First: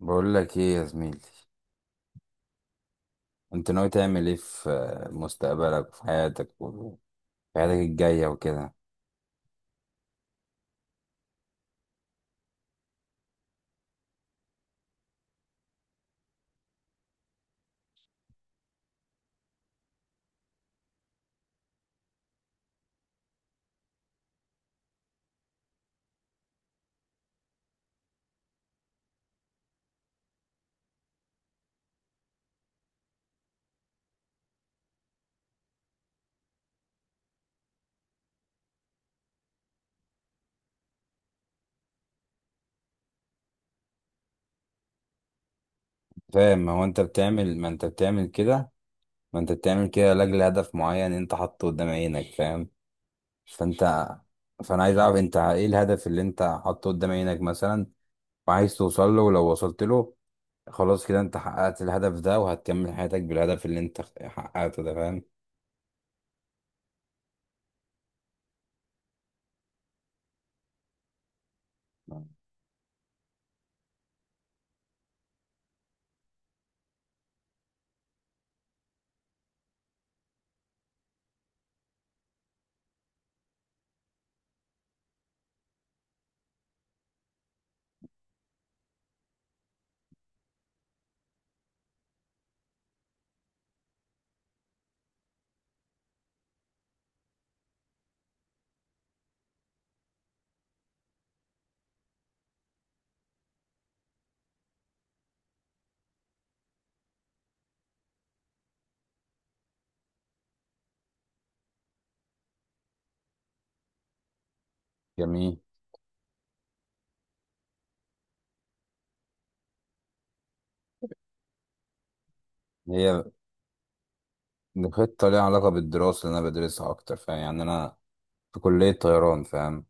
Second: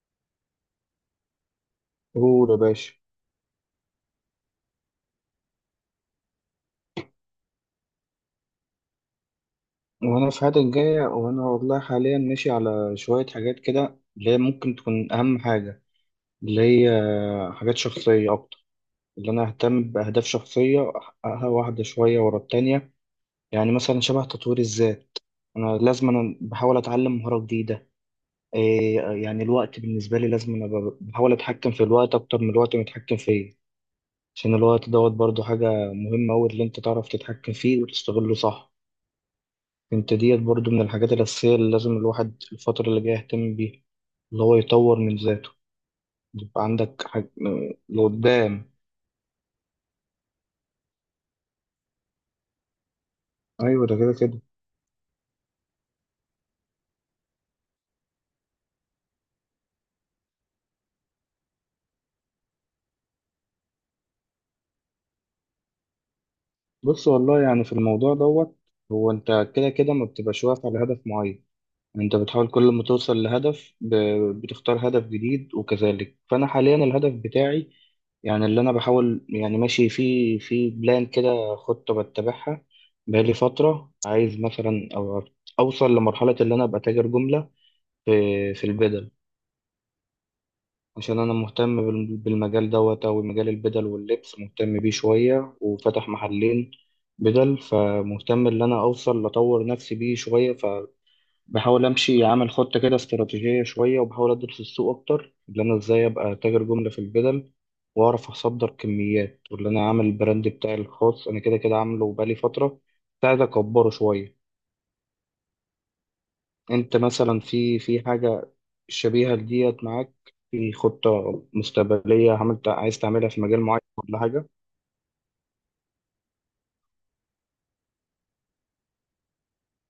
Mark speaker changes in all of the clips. Speaker 1: بقول لك ايه يا زميلي؟
Speaker 2: قول يا باشا.
Speaker 1: انت ناوي تعمل ايه في مستقبلك وفي حياتك وفي حياتك الجاية وكده،
Speaker 2: وانا في حياتي الجاية، وانا والله حاليا ماشي على شوية حاجات كده اللي هي ممكن تكون اهم حاجة، اللي هي حاجات شخصية اكتر، اللي انا اهتم باهداف شخصية احققها واحدة شوية ورا التانية. يعني مثلا شبه تطوير الذات، انا لازم، انا بحاول اتعلم مهارة جديدة. إيه يعني الوقت بالنسبة لي، لازم بحاول اتحكم في الوقت اكتر من الوقت متحكم فيه. عشان الوقت دوت برضو حاجة مهمة أوي، اللي أنت تعرف تتحكم فيه وتستغله صح. انت ديت برضو من الحاجات الأساسية اللي لازم الواحد الفترة اللي جاية يهتم بيها، اللي هو يطور من ذاته،
Speaker 1: فاهم؟
Speaker 2: يبقى عندك حاج... لقدام.
Speaker 1: ما انت بتعمل كده لاجل هدف معين انت حاطه قدام عينك، فاهم؟
Speaker 2: أيوة، ده
Speaker 1: فانت
Speaker 2: كده كده.
Speaker 1: فانا عايز اعرف انت ايه الهدف اللي انت حاطه قدام عينك مثلا، وعايز توصل له. ولو وصلت له خلاص كده، انت حققت الهدف ده وهتكمل حياتك بالهدف اللي انت حققته ده، فاهم؟
Speaker 2: بص والله، يعني في الموضوع دوت، هو أنت كده كده ما بتبقاش واقف على هدف معين، أنت بتحاول كل ما توصل لهدف ب... بتختار هدف جديد وكذلك. فأنا حاليا الهدف بتاعي، يعني اللي أنا بحاول، يعني ماشي في بلان كده، خطة بتبعها بقالي فترة، عايز مثلا أو أوصل لمرحلة اللي أنا أبقى تاجر جملة في البدل. عشان أنا مهتم بالمجال دوت، أو مجال البدل واللبس مهتم بيه شوية وفتح محلين بدل، فمهتم إن أنا أوصل لأطور نفسي بيه شوية. فبحاول أمشي أعمل خطة كده استراتيجية شوية، وبحاول أدرس السوق أكتر إن أنا إزاي أبقى تاجر جملة في البدل، وأعرف أصدر كميات، وإن أنا أعمل البراند بتاعي الخاص. أنا كده كده عامله بقالي فترة، ساعد أكبره شوية.
Speaker 1: جميل.
Speaker 2: انت مثلا في حاجة شبيهة لديت معاك، في خطة مستقبلية عملت عايز
Speaker 1: هي
Speaker 2: تعملها في مجال معين ولا حاجة؟
Speaker 1: خطة ليها علاقة بالدراسة اللي أنا بدرسها أكتر، فاهم؟ يعني أنا في كلية طيران، فاهم؟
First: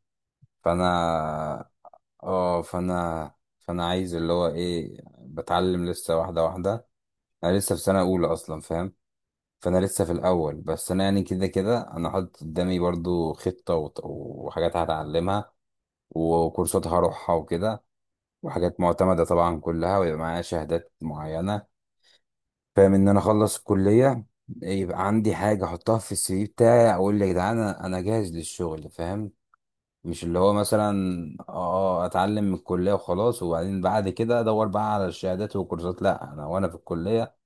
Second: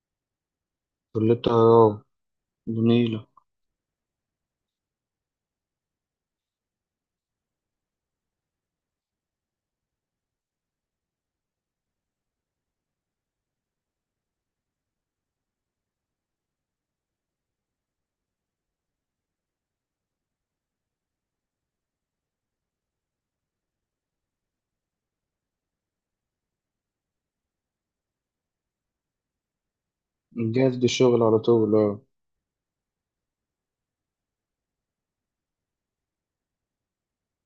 Speaker 2: تقول لي
Speaker 1: فانا
Speaker 2: اه.
Speaker 1: اه
Speaker 2: جميلة.
Speaker 1: فانا فانا عايز اللي هو ايه، بتعلم لسه واحدة واحدة. انا لسه في سنة اولى اصلا، فاهم؟ فانا لسه في الاول، بس انا يعني كده كده انا حاطط قدامي برضو خطة وحاجات هتعلمها، وكورسات هروحها وكده، وحاجات معتمدة طبعا كلها، ويبقى معايا شهادات معينة، فاهم؟ ان انا اخلص الكلية يبقى عندي حاجة احطها في السي في بتاعي، اقول يا جدعان أنا جاهز للشغل، فاهم؟ مش اللي هو
Speaker 2: جاهز
Speaker 1: مثلا
Speaker 2: للشغل على طول، اه.
Speaker 1: اتعلم من الكليه وخلاص، وبعدين بعد كده ادور بقى على الشهادات والكورسات. لا، انا وانا في الكليه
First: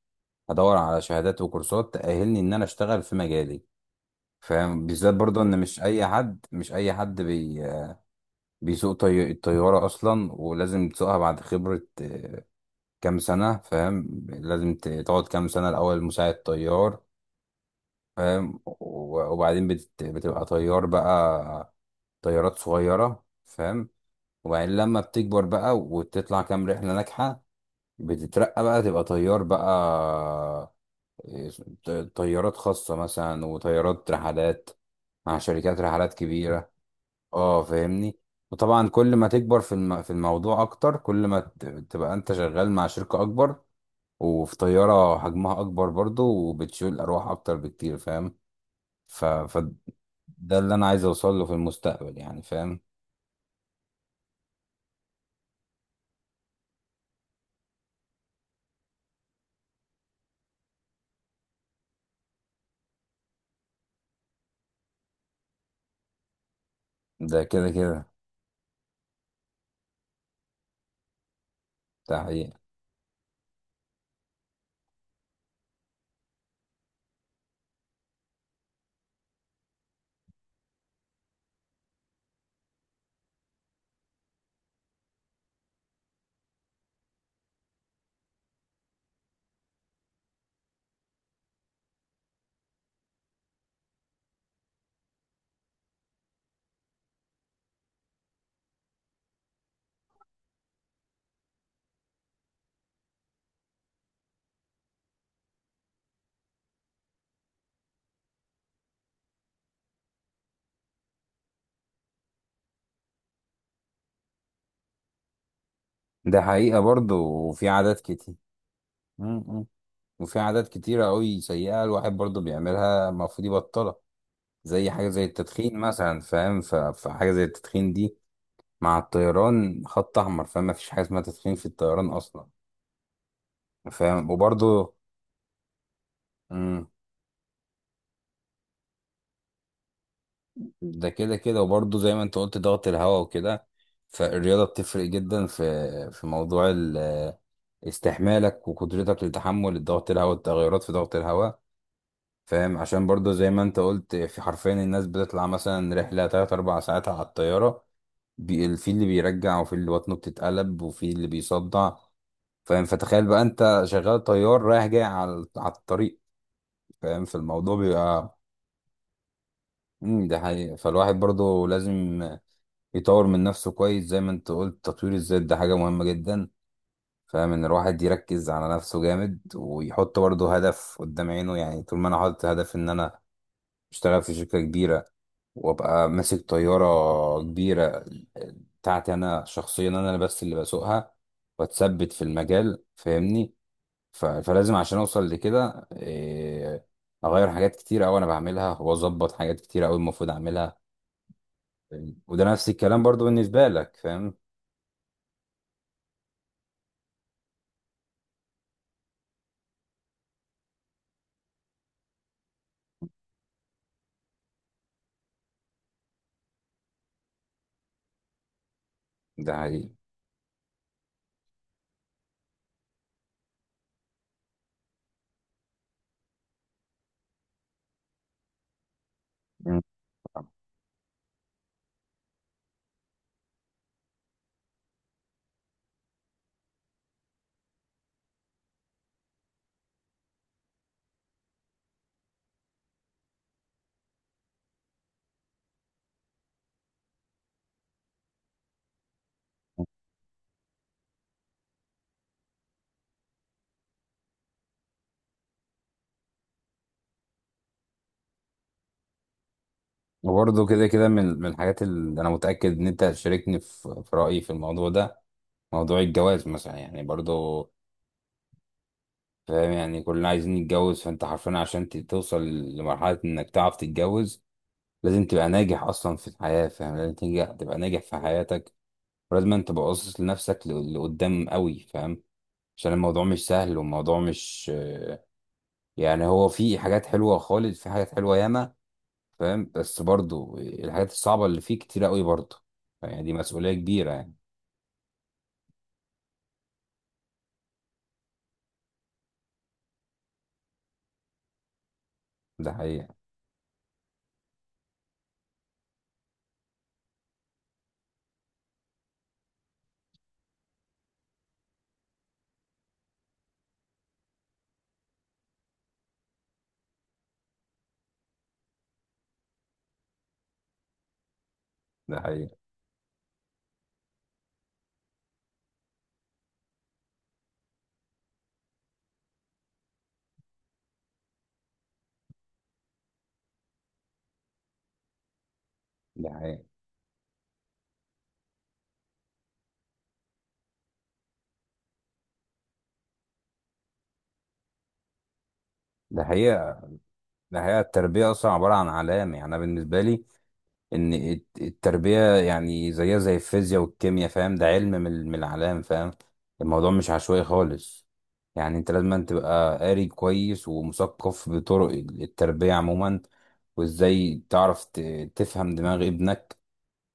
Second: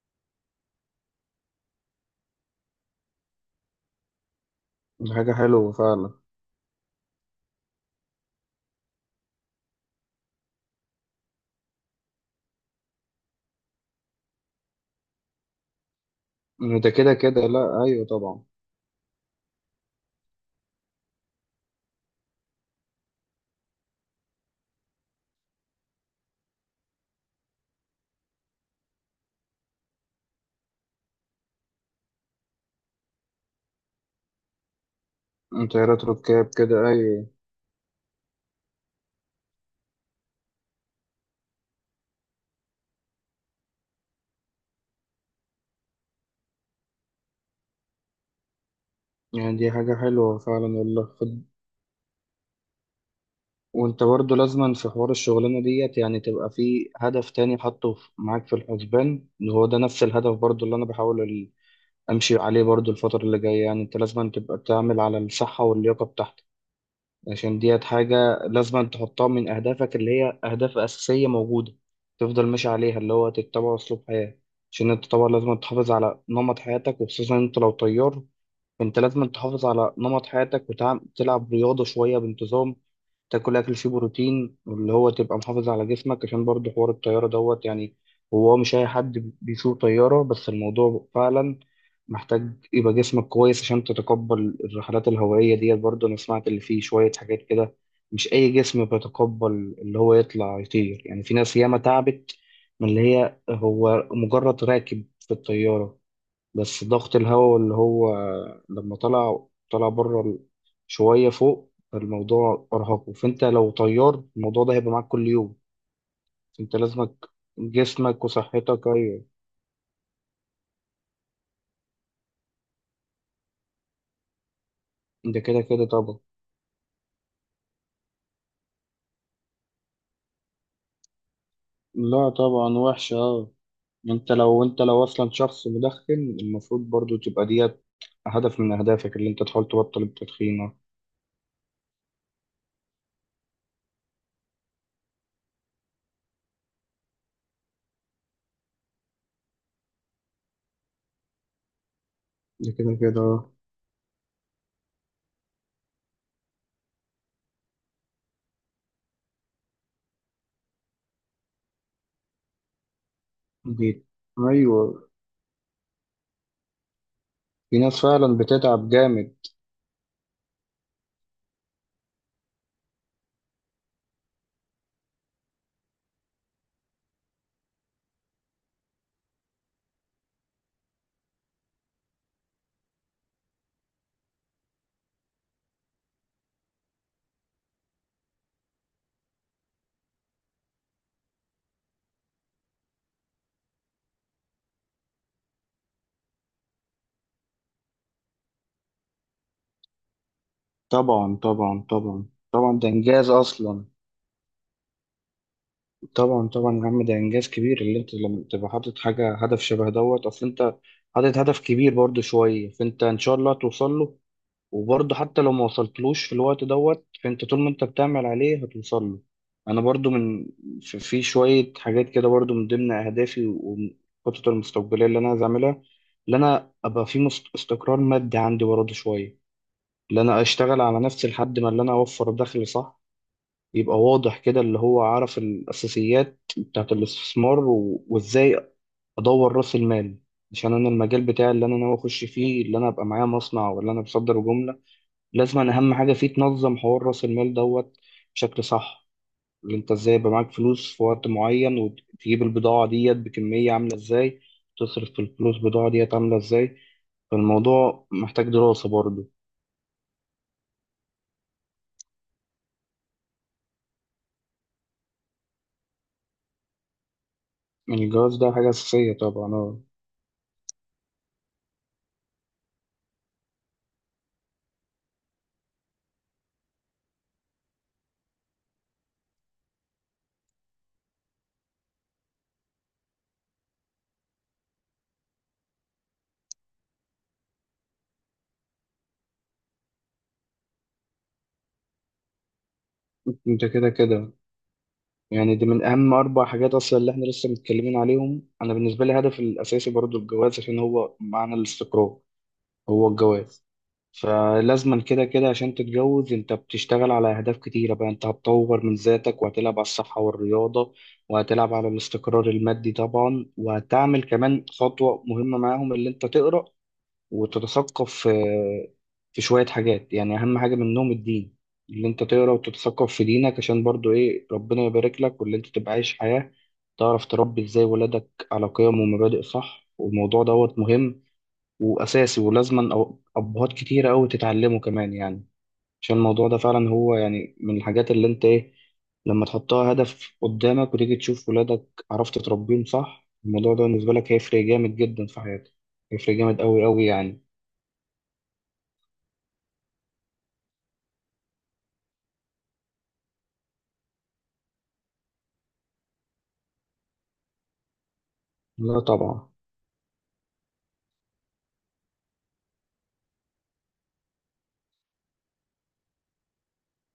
Speaker 1: هدور على شهادات وكورسات تاهلني ان انا اشتغل في مجالي، فاهم؟
Speaker 2: دي
Speaker 1: بالذات
Speaker 2: حاجة
Speaker 1: برضه ان
Speaker 2: حلوة فعلا.
Speaker 1: مش اي حد بيسوق الطياره اصلا، ولازم تسوقها بعد خبره، كام سنه، فاهم؟ لازم تقعد كام سنه الاول مساعد
Speaker 2: ده
Speaker 1: طيار،
Speaker 2: كده كده، لا ايوه طبعا.
Speaker 1: فاهم؟ وبعدين بتبقى طيار بقى، طيارات صغيره، فاهم؟ وبعدين لما بتكبر بقى وتطلع كام رحلة ناجحة، بتترقى بقى تبقى طيار بقى، إيه، ط- طيارات خاصة مثلا، وطيارات رحلات مع شركات
Speaker 2: طيارات
Speaker 1: رحلات
Speaker 2: ركاب
Speaker 1: كبيرة.
Speaker 2: كده، ايوه.
Speaker 1: اه، فاهمني؟ وطبعا كل ما تكبر في الموضوع اكتر، كل ما تبقى انت شغال مع شركة اكبر، وفي طيارة حجمها اكبر برضو، وبتشيل ارواح اكتر بكتير، فاهم؟
Speaker 2: يعني دي
Speaker 1: فده
Speaker 2: حاجة حلوة فعلا
Speaker 1: اللي انا عايز
Speaker 2: والله،
Speaker 1: اوصل
Speaker 2: خد.
Speaker 1: له في المستقبل، يعني فاهم؟
Speaker 2: وانت برضه لازما في حوار الشغلانة ديت، يعني تبقى في هدف تاني حاطه معاك في الحسبان، اللي هو ده نفس الهدف برضه اللي انا بحاول امشي عليه برضو الفترة اللي جاية. يعني انت لازم تبقى تعمل على الصحة واللياقة بتاعتك،
Speaker 1: ده
Speaker 2: عشان
Speaker 1: كده
Speaker 2: ديت
Speaker 1: كده.
Speaker 2: حاجة لازم تحطها من اهدافك، اللي هي اهداف اساسية موجودة
Speaker 1: ده
Speaker 2: تفضل
Speaker 1: حقيقي.
Speaker 2: ماشي عليها، اللي هو تتبع اسلوب حياة. عشان انت طبعا لازم تحافظ على نمط حياتك، وخصوصا انت لو طيار، فانت لازم تحافظ على نمط حياتك وتلعب رياضة شوية بانتظام، تاكل اكل فيه بروتين، واللي هو تبقى محافظ على جسمك، عشان برضه حوار الطياره دوت، يعني هو مش اي حد بيسوق طياره، بس الموضوع فعلا محتاج يبقى جسمك كويس عشان تتقبل الرحلات الهوائيه ديت. برضه انا سمعت اللي فيه شويه حاجات كده، مش اي جسم بيتقبل اللي هو يطلع يطير. يعني في ناس ياما تعبت من اللي هي هو مجرد راكب في الطياره، بس ضغط الهواء اللي هو لما طلع بره شوية فوق، الموضوع أرهقه. فأنت لو طيار، الموضوع ده هيبقى معاك كل يوم.
Speaker 1: ده
Speaker 2: أنت
Speaker 1: حقيقة
Speaker 2: لازمك
Speaker 1: برضه. وفي عادات
Speaker 2: جسمك
Speaker 1: كتير
Speaker 2: وصحتك، أيوة.
Speaker 1: مم. مم. وفي عادات كتيرة أوي سيئة الواحد برضه بيعملها، المفروض يبطلها، زي حاجة زي
Speaker 2: ده كده
Speaker 1: التدخين
Speaker 2: كده طبعا.
Speaker 1: مثلا، فاهم؟ فحاجة زي التدخين دي مع الطيران خط أحمر، فاهم؟ مفيش حاجة اسمها تدخين في الطيران
Speaker 2: لا
Speaker 1: أصلا،
Speaker 2: طبعا، وحشة، أه.
Speaker 1: فاهم؟
Speaker 2: أنت لو،
Speaker 1: وبرضه
Speaker 2: أصلا شخص مدخن، المفروض
Speaker 1: مم.
Speaker 2: برضو تبقى ديت هدف من أهدافك اللي أنت تحاول تبطل التدخين، اه.
Speaker 1: ده كده كده، وبرضه زي ما أنت قلت ضغط الهواء وكده. فالرياضة بتفرق جدا في موضوع استحمالك وقدرتك لتحمل الضغط الهواء والتغيرات في ضغط الهواء،
Speaker 2: ده
Speaker 1: فاهم؟
Speaker 2: كده
Speaker 1: عشان
Speaker 2: كده،
Speaker 1: برضه زي
Speaker 2: أه.
Speaker 1: ما انت قلت، في حرفيا الناس بتطلع مثلا رحلة تلات أربع ساعات على الطيارة، في اللي بيرجع، وفي اللي بطنه بتتقلب، وفي اللي بيصدع، فاهم؟ فتخيل بقى انت
Speaker 2: دي،
Speaker 1: شغال طيار رايح جاي
Speaker 2: أيوة.
Speaker 1: على الطريق، فاهم؟ في الموضوع
Speaker 2: في ناس فعلا
Speaker 1: بيبقى
Speaker 2: بتتعب جامد.
Speaker 1: ده حقيقة. فالواحد برضه لازم يطور من نفسه كويس، زي ما انت قلت تطوير الذات ده حاجة مهمة جدا، فاهم؟ ان الواحد يركز على نفسه جامد ويحط برضه هدف قدام عينه. يعني طول ما انا حاطط هدف ان انا اشتغل في شركة كبيرة، وابقى ماسك طيارة كبيرة بتاعتي انا شخصيا، انا اللي بس اللي بسوقها، واتثبت في المجال، فاهمني؟ فلازم عشان اوصل لكده اغير حاجات كتير قوي انا بعملها، واظبط حاجات كتير قوي المفروض اعملها،
Speaker 2: طبعا طبعا
Speaker 1: فاهمني؟
Speaker 2: طبعا.
Speaker 1: وده نفس
Speaker 2: طبعا ده
Speaker 1: الكلام برضو
Speaker 2: إنجاز
Speaker 1: بالنسبة
Speaker 2: أصلا.
Speaker 1: لك، فاهم؟
Speaker 2: طبعا طبعا يا عم، ده انجاز كبير اللي انت لما تبقى حاطط حاجه هدف شبه دوت، اصل انت حاطط هدف كبير برضه شويه، فانت ان شاء الله هتوصل له. وبرضه حتى لو ما وصلتلوش في الوقت دوت، فانت طول ما انت بتعمل عليه هتوصل له.
Speaker 1: ده
Speaker 2: انا
Speaker 1: حقيقي.
Speaker 2: برضه من، في شويه حاجات كده برضه من ضمن اهدافي والخطط المستقبليه اللي انا عايز اعملها، اللي انا ابقى في استقرار مادي عندي برضه شويه،
Speaker 1: مم.
Speaker 2: اللي انا اشتغل على نفسي لحد ما اللي انا اوفر دخل صح، يبقى واضح كده اللي هو عارف الأساسيات بتاعت الاستثمار وإزاي أدور رأس المال. عشان أنا المجال بتاعي اللي أنا ناوي أخش فيه، اللي أنا أبقى معايا مصنع ولا أنا بصدر جملة، لازم أنا أهم حاجة فيه تنظم حوار رأس المال دوت بشكل صح، اللي أنت إزاي يبقى معاك فلوس في وقت معين وتجيب البضاعة ديت بكمية عاملة إزاي، تصرف في الفلوس البضاعة ديت عاملة إزاي. فالموضوع محتاج دراسة برضه.
Speaker 1: وبرضو كده كده، من الحاجات اللي انا متأكد ان انت هتشاركني في رأيي في الموضوع ده، موضوع الجواز مثلا يعني برضو،
Speaker 2: يعني الجواز ده حاجة أساسية طبعا،
Speaker 1: فاهم؟
Speaker 2: آه.
Speaker 1: يعني كلنا عايزين نتجوز. فانت حرفيا عشان توصل لمرحلة انك تعرف تتجوز، لازم تبقى ناجح اصلا في الحياة، فاهم؟ لازم تنجح تبقى ناجح في حياتك، ولازم انت تبقى باصص لنفسك لقدام قوي، فاهم؟ عشان الموضوع مش سهل، والموضوع مش يعني هو في حاجات حلوة خالص، في حاجات حلوة ياما، فاهم؟ بس برضو الحاجات الصعبة اللي فيه كتير قوي برضو، يعني دي
Speaker 2: أنت
Speaker 1: مسؤولية
Speaker 2: كده
Speaker 1: كبيرة
Speaker 2: كده،
Speaker 1: يعني.
Speaker 2: يعني دي من أهم أربع حاجات أصلا اللي إحنا لسه متكلمين عليهم. أنا بالنسبة لي الهدف الأساسي برضو الجواز، عشان هو معنى الاستقرار
Speaker 1: ده
Speaker 2: هو
Speaker 1: حقيقة.
Speaker 2: الجواز. فلازما كده كده عشان تتجوز أنت بتشتغل على أهداف كتيرة بقى، أنت هتطور من ذاتك، وهتلعب على الصحة والرياضة، وهتلعب على الاستقرار المادي طبعا، وهتعمل كمان خطوة مهمة معاهم اللي أنت تقرأ وتتثقف في شوية حاجات، يعني أهم حاجة منهم الدين، اللي
Speaker 1: ده
Speaker 2: أنت تقرأ
Speaker 1: حقيقة.
Speaker 2: وتتثقف في دينك، عشان برضو إيه ربنا يبارك لك، واللي أنت تبقى عايش حياة تعرف تربي إزاي ولادك على قيم ومبادئ صح. والموضوع دوت مهم وأساسي، ولازما أبهات كتيرة أوي تتعلمه كمان يعني. عشان
Speaker 1: ده
Speaker 2: الموضوع ده
Speaker 1: حقيقة.
Speaker 2: فعلا هو يعني من الحاجات اللي أنت إيه، لما تحطها هدف قدامك وتيجي تشوف ولادك عرفت تربيهم صح، الموضوع ده بالنسبة لك هيفرق جامد جدا في حياتك.
Speaker 1: ده
Speaker 2: هيفرق جامد أوي
Speaker 1: حقيقة.
Speaker 2: أوي يعني.
Speaker 1: ده حقيقة. التربية أصلا عبارة عن علام، يعني أنا بالنسبة لي ان التربية يعني زيها زي الفيزياء والكيمياء، فاهم؟ ده علم من الأعلام، فاهم؟ الموضوع مش عشوائي خالص. يعني انت
Speaker 2: لا
Speaker 1: لازم أن
Speaker 2: طبعا.
Speaker 1: تبقى قاري كويس ومثقف بطرق التربية عموما، وازاي تعرف تفهم دماغ ابنك،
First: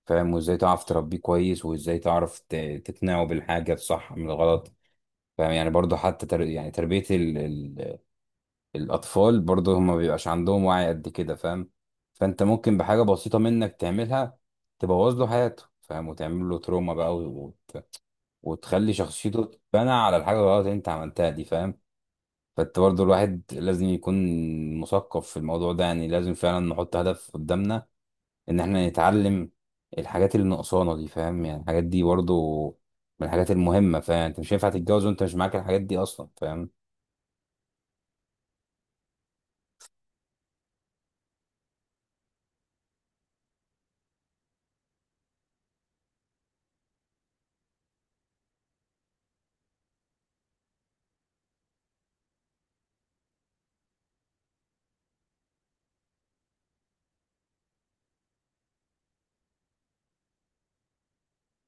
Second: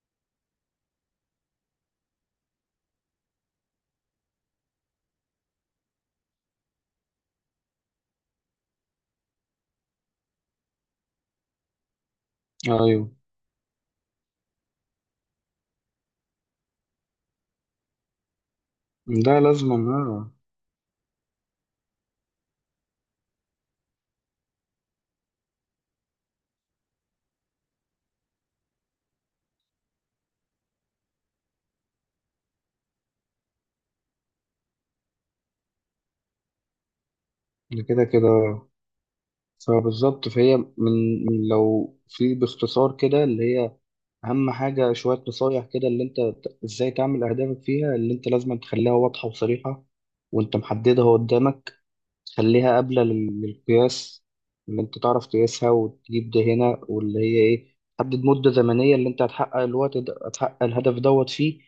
Speaker 1: فاهم؟ وازاي تعرف تربيه كويس، وازاي تعرف تقنعه بالحاجة الصح من الغلط، فاهم؟ يعني برضه حتى يعني تربية الأطفال برضه، هما مبيبقاش عندهم وعي قد كده، فاهم؟ فأنت ممكن بحاجة
Speaker 2: ايوه،
Speaker 1: بسيطة منك تعملها تبوظ له حياته، فاهم؟ وتعمل له تروما بقى وتخلي
Speaker 2: ده
Speaker 1: شخصيته
Speaker 2: لازم،
Speaker 1: تتبنى على
Speaker 2: آه.
Speaker 1: الحاجة الغلط اللي أنت عملتها دي، فاهم؟ فأنت برضه الواحد لازم يكون مثقف في الموضوع ده، يعني لازم فعلا نحط هدف قدامنا إن إحنا نتعلم الحاجات اللي ناقصانا دي، فاهم؟ يعني الحاجات دي برضه من الحاجات المهمة، فاهم؟ يعني أنت مش هينفع تتجوز وأنت مش معاك الحاجات دي أصلا، فاهم؟
Speaker 2: ده كده كده. فبالظبط، فهي من لو في باختصار كده اللي هي اهم حاجه شويه نصايح كده، اللي انت ازاي تعمل اهدافك فيها، اللي انت لازم تخليها واضحه وصريحه وانت محددها قدامك، خليها قابلة للقياس، إن أنت تعرف تقيسها وتجيب ده هنا. واللي هي إيه، حدد مدة زمنية اللي أنت هتحقق الوقت ده هتحقق الهدف دوت فيه،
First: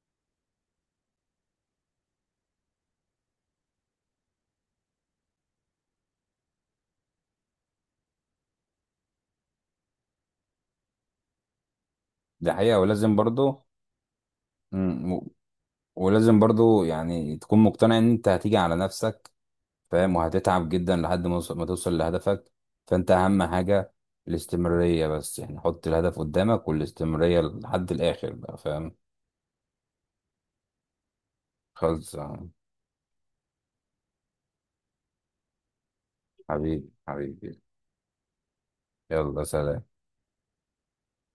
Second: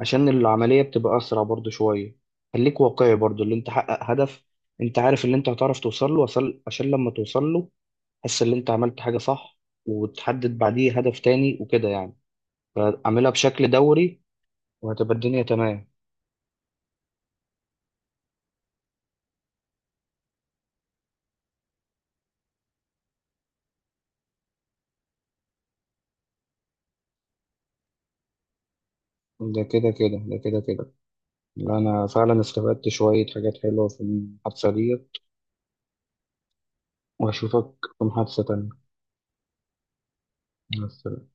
Speaker 2: عشان العملية بتبقى أسرع برضو شوية. خليك واقعي برضو، اللي أنت حقق هدف أنت عارف اللي أنت هتعرف توصل له وصل، عشان لما توصل له تحس إن أنت عملت حاجة صح، وتحدد بعديه هدف تاني وكده يعني.
Speaker 1: دي حقيقة.
Speaker 2: فأعملها بشكل دوري وهتبقى الدنيا تمام.
Speaker 1: ولازم برضو يعني تكون مقتنع ان انت هتيجي على نفسك، فاهم؟ وهتتعب جدا لحد ما ما توصل لهدفك. فانت اهم حاجة الاستمرارية، بس يعني حط الهدف قدامك والاستمرارية لحد الاخر بقى، فاهم؟
Speaker 2: ده كده كده، ده كده كده. لا أنا
Speaker 1: خلص.
Speaker 2: فعلا استفدت شوية حاجات حلوة في المحادثة دي.
Speaker 1: حبيبي حبيبي.
Speaker 2: وأشوفك في محادثة تانية.
Speaker 1: يلا سلام.
Speaker 2: بس.